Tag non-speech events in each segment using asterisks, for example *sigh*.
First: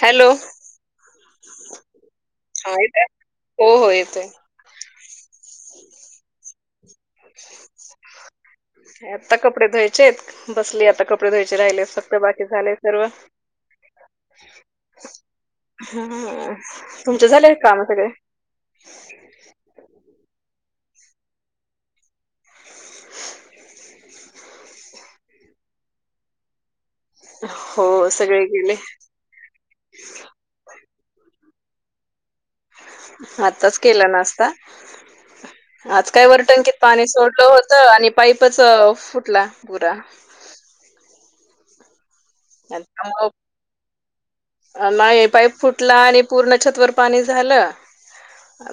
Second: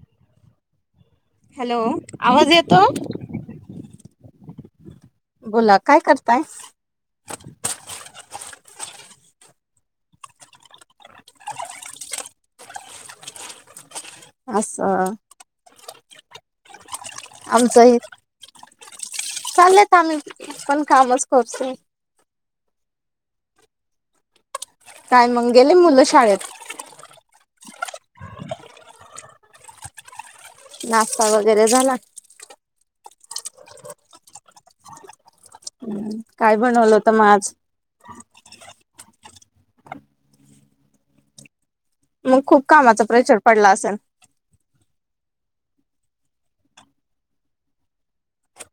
Hello. Hello आवाज येतो. येतोय? हो हो येतोय. बोला, काय करताय? आता, कपडे धुवायचेत. बसली आता, कपडे धुयाचे राहिलेत फक्त, बाकी झालय सर्व. असं हम्म, तुमचं झालंय कामं आमचं सगळे? चाललेत, आम्ही पण कामच करतो. काय मग, गेली मुलं शाळेत? हो, सगळे गेले. नाश्ता वगैरे झाला? आताच केला नास्ता, आज काय वर टंकीत बनवलं पाणी होतं मग सोडलं आज हो तं आणि पाईपच फुटला पूरा मग खूप कामाचा त्यामुळं प्रेचर पडला असल? नाही, पाईप फुटला आणि पूर्ण छतवर पाणी झालं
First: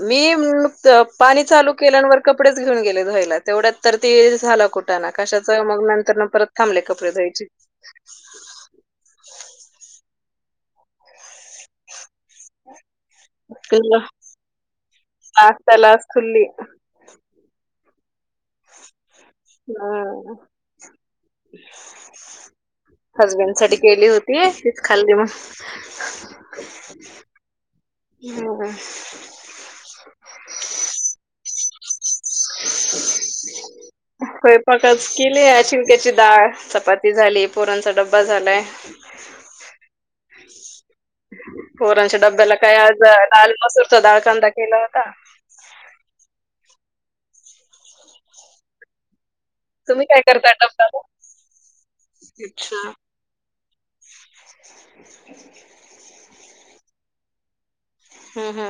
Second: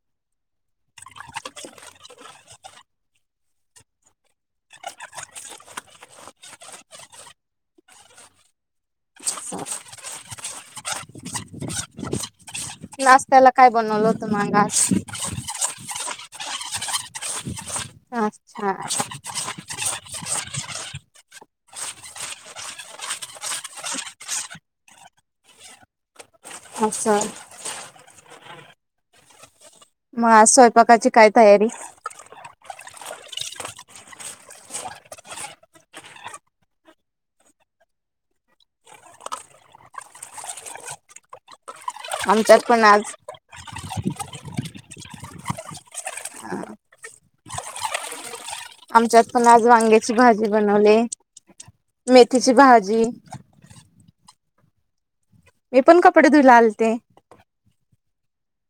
मी पाणी चालू केलं, वर कपडेच घेऊन गेले धुवायला, तेवढ्यात तर ते झाला कुठ कुठाना, कशाचं, मग नंतरन परत थांबले कपडे धुवायची. *inaudible* *inaudible* नाश्त्याला, काय बनवलं होत मग आज? तलास खील्ली *inaudible* हा, हा *inaudible* हजबंड साठी केली होती, तीच खाल्ली म असं *unintelligible* म आज स्वयंपाकाची काय तयारी? *inaudible* स्वयंपाकाचं केली, आज शिंक्याची डाळ, चपाती झाली, पोरांचा डब्बा झालाय. *inaudible* पोरांच्या, डब्याला आमच्यात काय पण आज, डालमसूरचा डाळकांदा केला होता. आमच्यात पण आज तुम्ही वांग्याची काय भाजी करता डब्याला बनवले, मेथीची अच्छा भाजी मी पण, कपडे धुयला आलते हम्म, हम्म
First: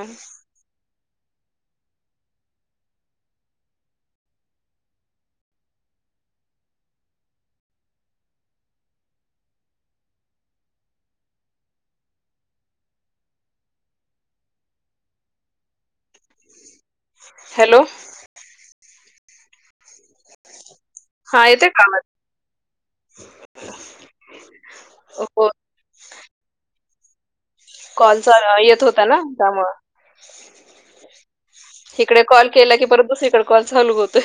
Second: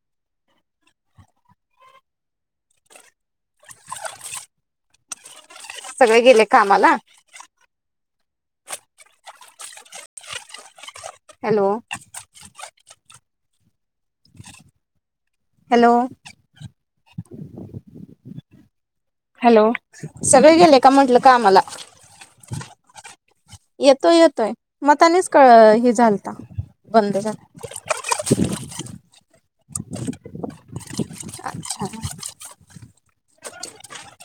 सगळे गेले कामाला हॅलो हॅलो हॅलो हॅलो, सगळे गेले का म्हंटलं हा कामाला? येते का आवाज येतोय, येतोय, मतानेच क हो हे झालता, बंद झाला कॉल चा येत होता ना, त्यामुळं, हीकडे कॉल केला की परत दुसरीकड कॉल चालू होतोय.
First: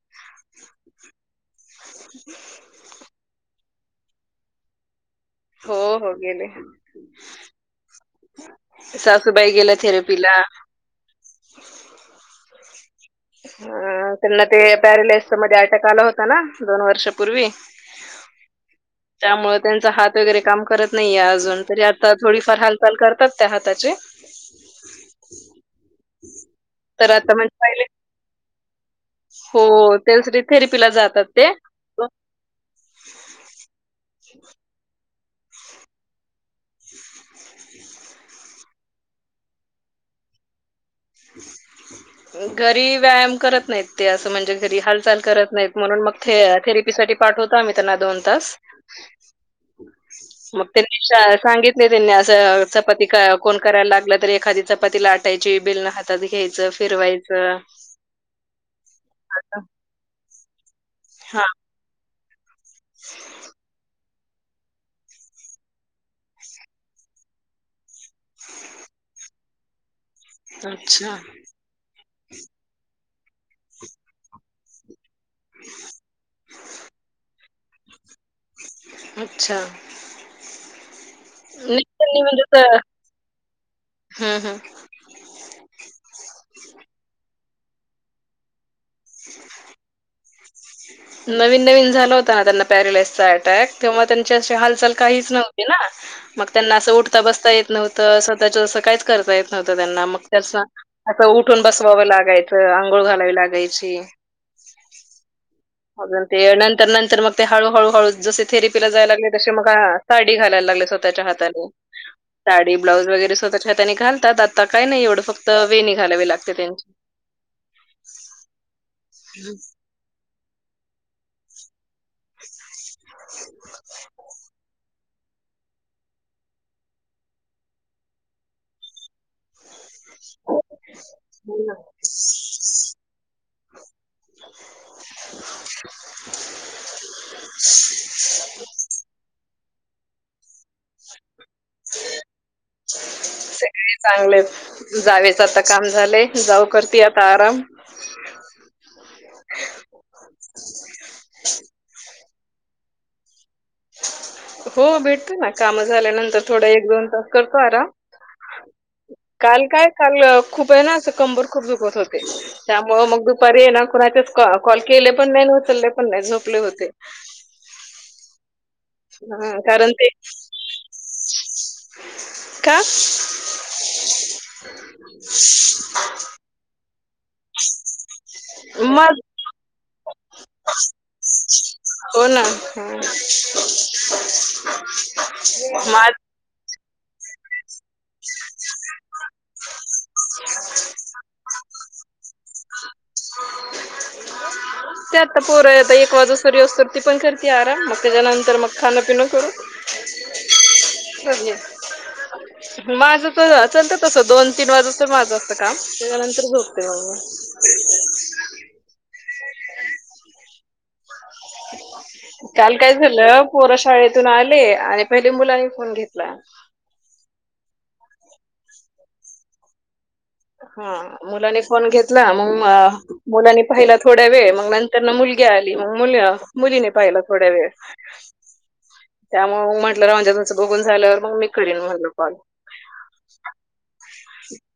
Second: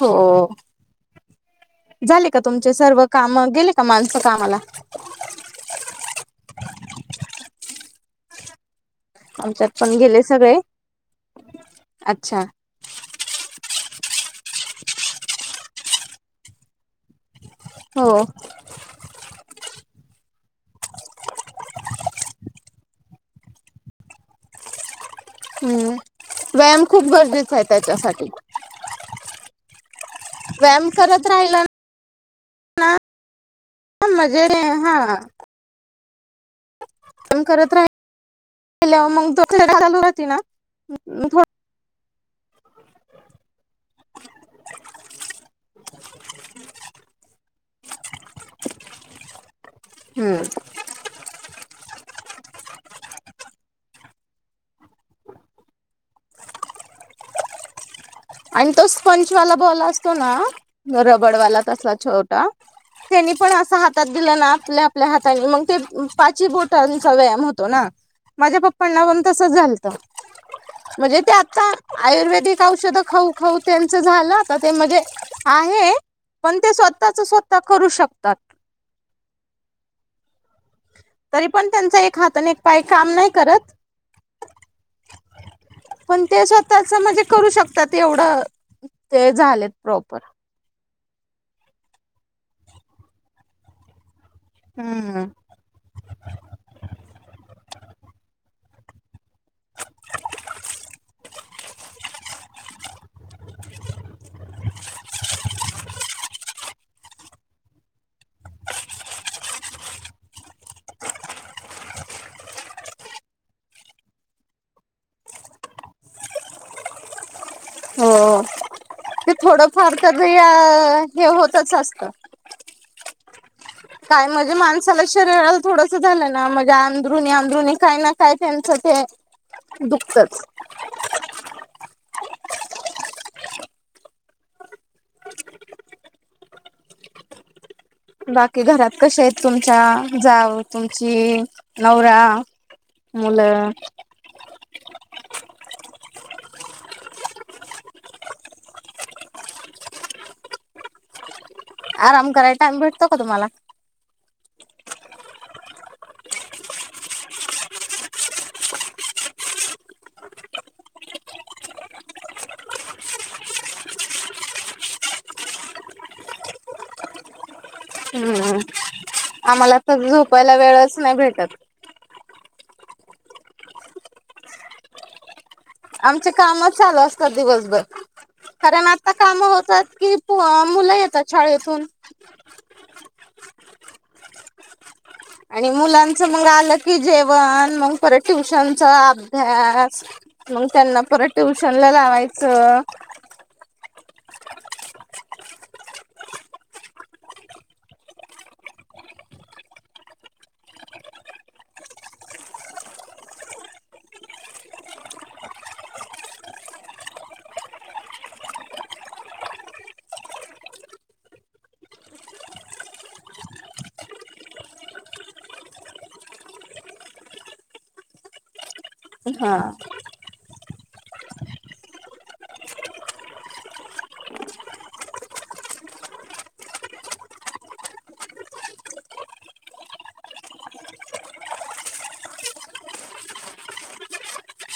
हो, झाले का तुमचे सर्व कामं, गेले माणसं कामला हो, हो गेले सासूबाई आमच्यात गेल्या पण गेले थेरपीला सगळे अच्छा अ, त्यांना ते पॅरिलेस मध्ये अटॅक आला होता ना, दोन वर्षापूर्वी हो *inaudible* त्यामुळे त्यांचा हात वगैरे काम करत नाहीये अजून, तरी आता थोडीफार, हालचाल करतात त्या हाताचे *inaudible* हम्म, व्यायाम खूप तर आता गरजेचा म्हणजे आहे, पहिले त्याच्यासाठी हो तेच, व्यायाम रीथेरिपीला करत जातात ते राहिला ना *unintelligible* हा *inaudible* फोन करत राहिल्याव मग थेरीपी चालू राथी नाही? *inaudible* घरी व्यायाम करत नाहीत ते, असं म्हणजे घरी हालचाल करत नाहीत, म्हणून मग थे थेरीप पिसाठी पाठवतो आम्ही त्यांना, दोन तास, मग *unintelligible* सांगितले त्यांनी असं, चपाती कोण करायला लागलं, तरी एखादी चपाती लाटायची, बेलन हाथ हतात घ्यायचं, फिरवायचं आणि तो स्पंचवाला बॉल असतो ना, हा रबडवाला तसा छोटा त्यांनी पण, असा हात हात दिलं ना, आपल्या आपल्या हाताने, मग ते, पाची बोटांचा व्यायाम होतो ना. माझ्या पप्पांना पण तसंच झालतं, अच्छा म्हणजे ते आता आयुर्वेदिक औषध खाऊ खाऊ त्यांच झालं, आता ते मध्ये आहे, पण ते स्वतःच स्वतः करू शकतात. अच्छा तरी पण नाही त्यांचा, एक त्यांनी हात म्हणजे आणि एक तर पाय काम नाही करत हं हं. पण ते स्वतःच म्हणजे करू शकतात, एवढं ते झालेत प्रॉपर नवीन नवीन झाला होता आ त्यांना पॅरलाइसचा अटॅक तेव्हा त्यांची अशी हालचाल हम्म काहीच नव्हती ना? मग त्यांना असं उठता बसता येत नव्हतं, स्वतःच असं काहीच करता येत नव्हतं त्यांना, मग तेच ना आता उठून बसवावं लागायचं, आंघोळ घालावी लागायची मग ते नंतर, नंतर मग ते हळू, हळू, हळू जसे थेरेपीला जायला लागले तसे, मग हा पायडी घालायला लागले स्वतःच्या हातानी साडी ब्लाऊज वगैरे स्वतःच्या हातांनी घालतात, आता काय नाही एवढं, फक्त वेणी घालावी लागते त्यांची. हो, ते थोडंफार तर धुया हे होतच असतं *inaudible* काय माझी मांस त्याला शरीराला थोडंस झालं ना, म्हणजे अंदरुणी, अंदरुणी, काय ना काय त्यांच ते दुखतच हो, ना बाकी घरात कश्या आहेत तुमच्या? जाऊ तुमची नवरा, मुलं सगळे चांगले आहेत, जावेच आता काम झाले, जाऊ करती आता आराम. *inaudible* आराम कराय टाईम भेटतो का तुम्हाला? हो, भेटतो ना, काम झाल्यानंतर थोडं एक, दोन तास करतो आराम. काल काय काल, खूप वेळ ना, असं कंबर खूप दुखत होती त्यामुळं मग दुपारी हे ना, कुणाचेच कॉल केले पण नाही, उचलले पण नाही, झोपले होते. हम्म हम हा आम्हाला कारण तर ते झोपायला वेळच नाही भेटत. का? आमचे कामच चालू असत दिवसभर कारण आता मग काम होतात की मुलं येतात शाळेतून हो ना. आणि माझ मुलांच मग आलं की जेवण मग परत ट्युशनचा अभ्यास मग त्यांना परत ट्युशन ला लावायचं. पोर आता एक वाजू सरी असत ती पण करते आराम मग त्याच्यानंतर मग खाणं पिनं करू *unintelligible* माझ तर चलत तस दोन तीन वाजू तर माझं असत काम. त्याच्यानंतर झोपते मग मी. काल काय झालं पोरा शाळेतून आले आणि पहिले मुलांनी फोन घेतला. हा. हा मुलाने फोन घेतला मग मुलाने पाहिला थोड्या वेळ मग नंतर ना मुलगी आली मग मुली मुलीने पाहिला थोड्या वेळ. *unintelligible*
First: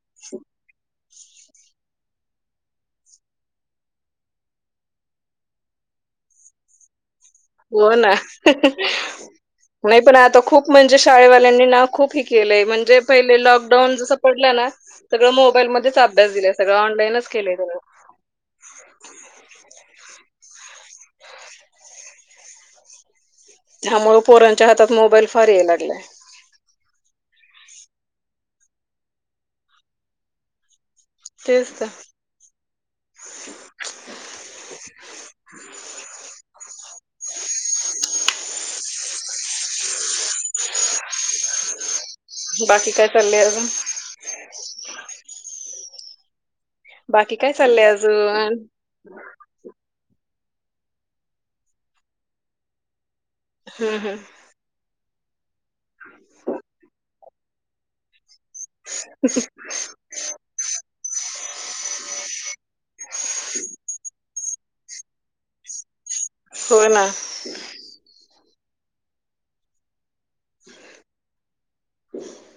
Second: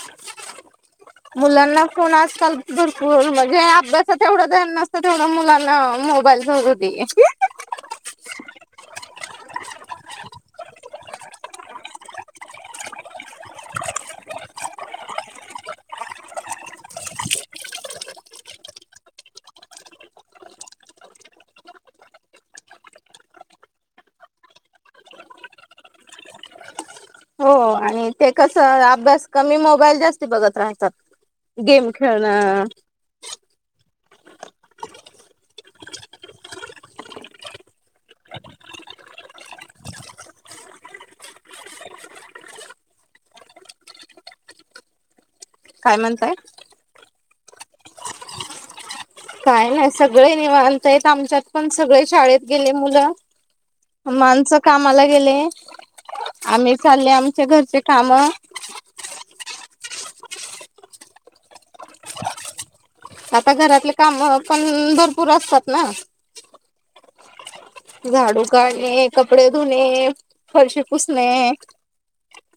*inaudible* मुलांना कोण आजकाल दरपू म्हणजे अभ्यासात एवढं ध्यान नसतं तेवढा मुलांना मोबाईल *unintelligible* हो ना. नाही पण आता खूप म्हणजे शाळेत वाल्यांनी ना खूप हे केले म्हणजे पहिलं लॉकडाऊन जसं पडलं ना. सगळं मोबाईलमध्यच अभ्यास दिलाय सगळं ऑनलाईनच केलंयग. *inaudible* त्यामुळे पोरांच्या हातात मोबाईल फार याय लागलाय. हो आणि आणि ते कसं अभ्यास कमी मोबाईल जास्ती बघत राहतात तेच तर गेम खेळणं *inaudible* *inaudible* *inaudible* बाकी काय चाललंय अजून? *inaudible* काय म्हणताय? बाकी काय चाललंय अजून? काय नाही सगळे निवांतायेत आमच्यात पण सगळे शाळेत गेले मुलं. हम्म हम्म माणसं कामाला गेले आम्ही चालले आमच्या घरचे काम. *inaudible* आता घरातले काम पण भरपूर असतात ना. हो ना. झाडू काढणे कपडे धुणे फरशी पुसणे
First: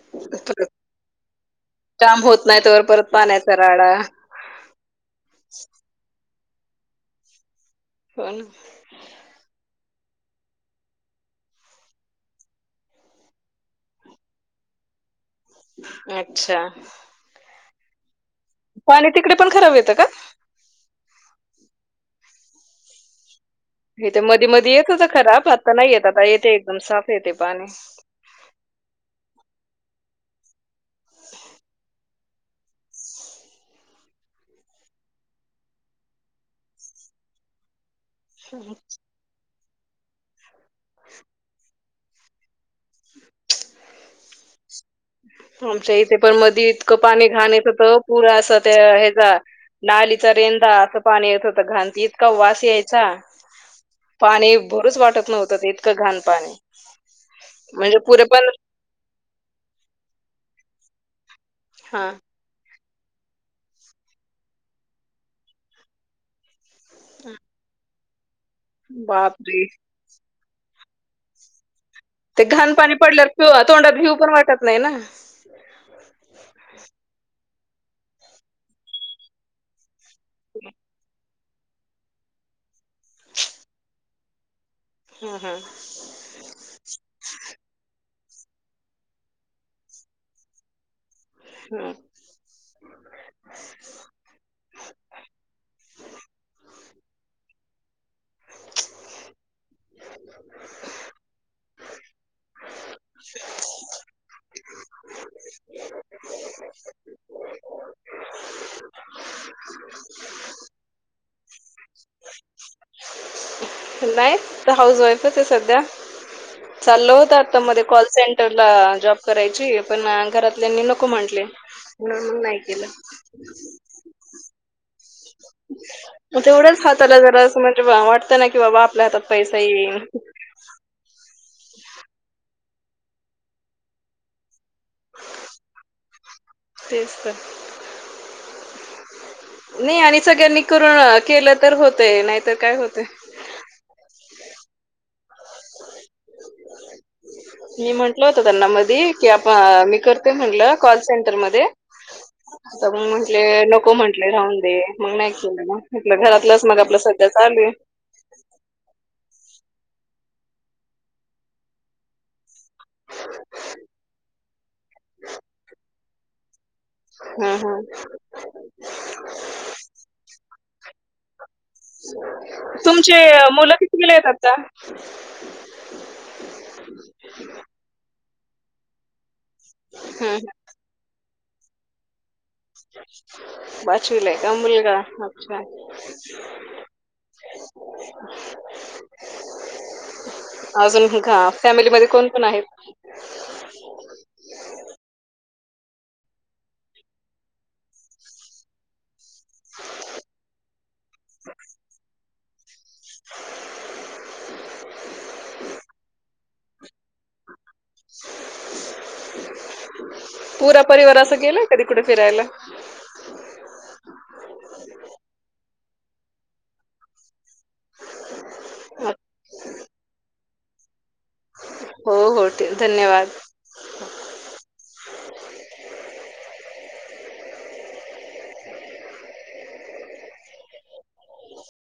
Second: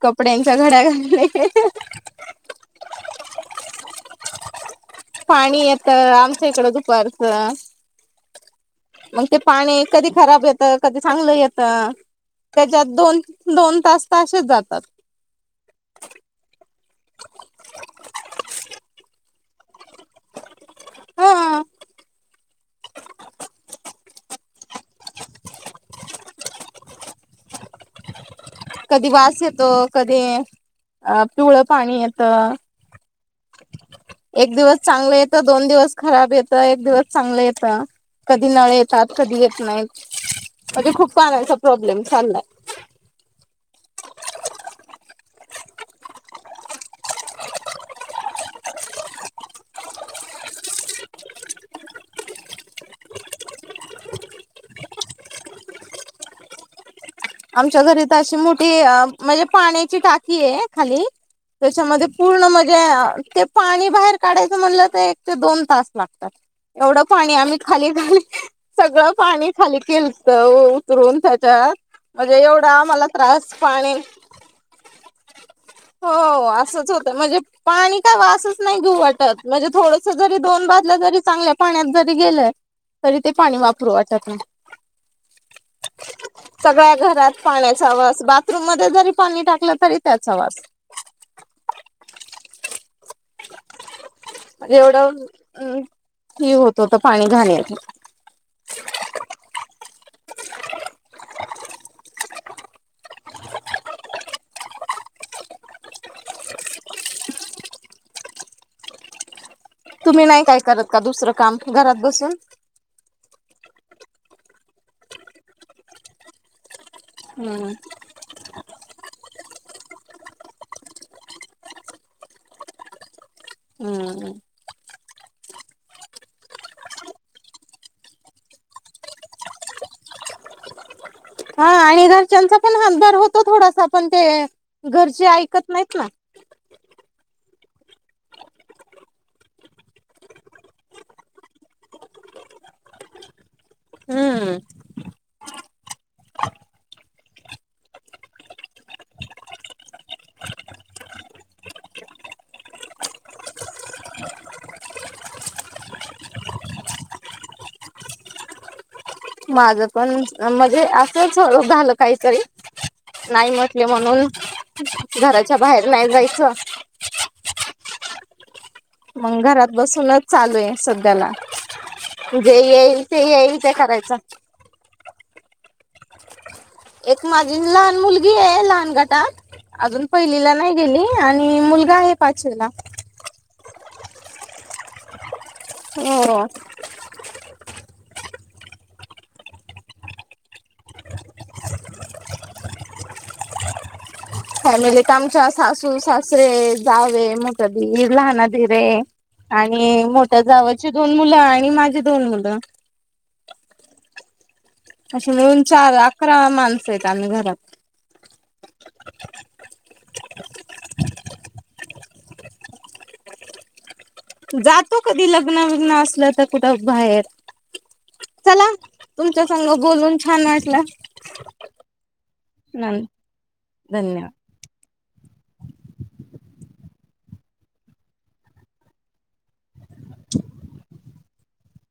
कपड्यांचा घड्या घालणे. काम होत नाही परत पानयचा राडा. पाणी येतं आमच्या इकडं दुपारचं. हो ना. मग ते पाणी कधी खराब येतं कधी चांगलं येतं. त्याच्यात दोन दोन तास तर असेच जातात. अच्छा. पाणी तिकडे पण खराब येतं का? हा. हेथ मधी मध येत होता खराब आता नाही येत आता येते एकदम साफ येते पाणी. कधी वास येतो कधी अ पिवळ पाणी येतं. एक दिवस चांगलं येतं दोन दिवस खराब येतं एक दिवस चांगलं येत. कधी नळ येतात कधी येत नाहीत म्हणजे खूप पाण्याचा प्रॉब्लेम चाललाय. आमच्या इथे पण मध इतकं पाणी घाण येत होत पुरा असा त्या ह्याचा नालीचा रेंदा असं पाणी येत होतं घांती इतका वास यायचा. पाणी भरून वाटत नव्हतं इतका घाण पाणी. आमच्या म्हणजे घरी तर पुरे अशी पण मोठी म्हणजे पाण्याची टाकी आहे खाली. त्याच्यामध्ये हा पूर्ण म्हणजे ते पाणी बाहेर काढायचं म्हणलं तर एक ते दोन तास लागतात. एवढं पाणी आम्ही खाली घाली सगळं पाणी बापरे खाली केल *unintelligible* म्हणजे ते एवढा घाण पाणी आमला पडल्यावर पिऊ त्रास तोंडात पाणी. घेऊ पण वाटत नाही ना हं, हो असंच होतं म्हणजे पाणी काय वा असंच नाही घेऊ वाटत. म्हणजे थोडस जरी दोन बाजलं जरी चांगलं पाण्यात जरी गेलं तरी ते पाणी वापरू वाटत नाही. हम्म हम्म. सगळ्या घरात पाण्याचा वास बाथरूम मध्ये जरी पाणी टाकलं तरी त्याचा वास. हम्. एवढं अम् ही होत होत पाणी घाण्याची *inaudible* *inaudible* तुम्ही नाही काय करत का दुसरं काम घरात बसून? नाही तर हाऊस वाईफच आहे सध्या चाललं होत आता हम्म. मध्ये कॉल सेंन टरला जॉब करायची पण घरातल्यानी नको म्हटले. म्हणून नाही केलं. हम्मम. मग तेवढेच जरा असं म्हणजे वाटतं ना की बाबा आपल्या हातात पैसा येई. हा आणि घरच्यांचा पण हातभार होतो थोडासा पण ते घरचे ऐकत नाहीत ना. तेच तर. नाही आणि सगळ्यांनी करून केलं तर होतय नाहीतर काय होतय. हम्. *inaudible* *inaudible* मी म्हंटल होत त्यांना मधी आपण मी करते म्हटलं कॉल सेंटरमध्येध्ये. *inaudible* तर मग म्हटले नको म्हटलेय राहून दे मग नाही के म्हटलं घरातलंच मग आपलं सध्या चाले माझ पण म्हणजे असंच झालं काहीतरी. नाही म्हटले म्हणून घराच्या बाहेर नाही जायच. हा हा. मग घरात बसूनच चालू आहे सध्याला. जे येईल तुमचे ते येईल ते मुलं कितवीला करायचं. आहेत आता? एक माझी लहान मुलगी आहे लहान गटात अजून हं, पहिलीला हं. नाही. गेली आणि मुलगा आहे पाचवीला. पाचवीला आहे का मुलगा? अच्छा. हो *inaudible* अजून का फॅमिली मध्ये कोण कोण आहेत? फॅमिलीत आमच्या सासू सासरे जावे मोठा दीर लहाना दीर आहे. आणि मोठ्या जावची दोन मुलं आणि माझी दोन मुलं. *inaudible* अशी मिळून चार अकरा माणसं आहेत आम्ही घरात. पुरा परिवार अस गेला कधी कुठे फिरायला? जातो कधी लग्न बिग्न असलं तर कुठं बाहेर. चला तुमच्या संग बोलून छान वाटलं. हो हो ठेव धन्यवाद. धन्यवाद. *inaudible*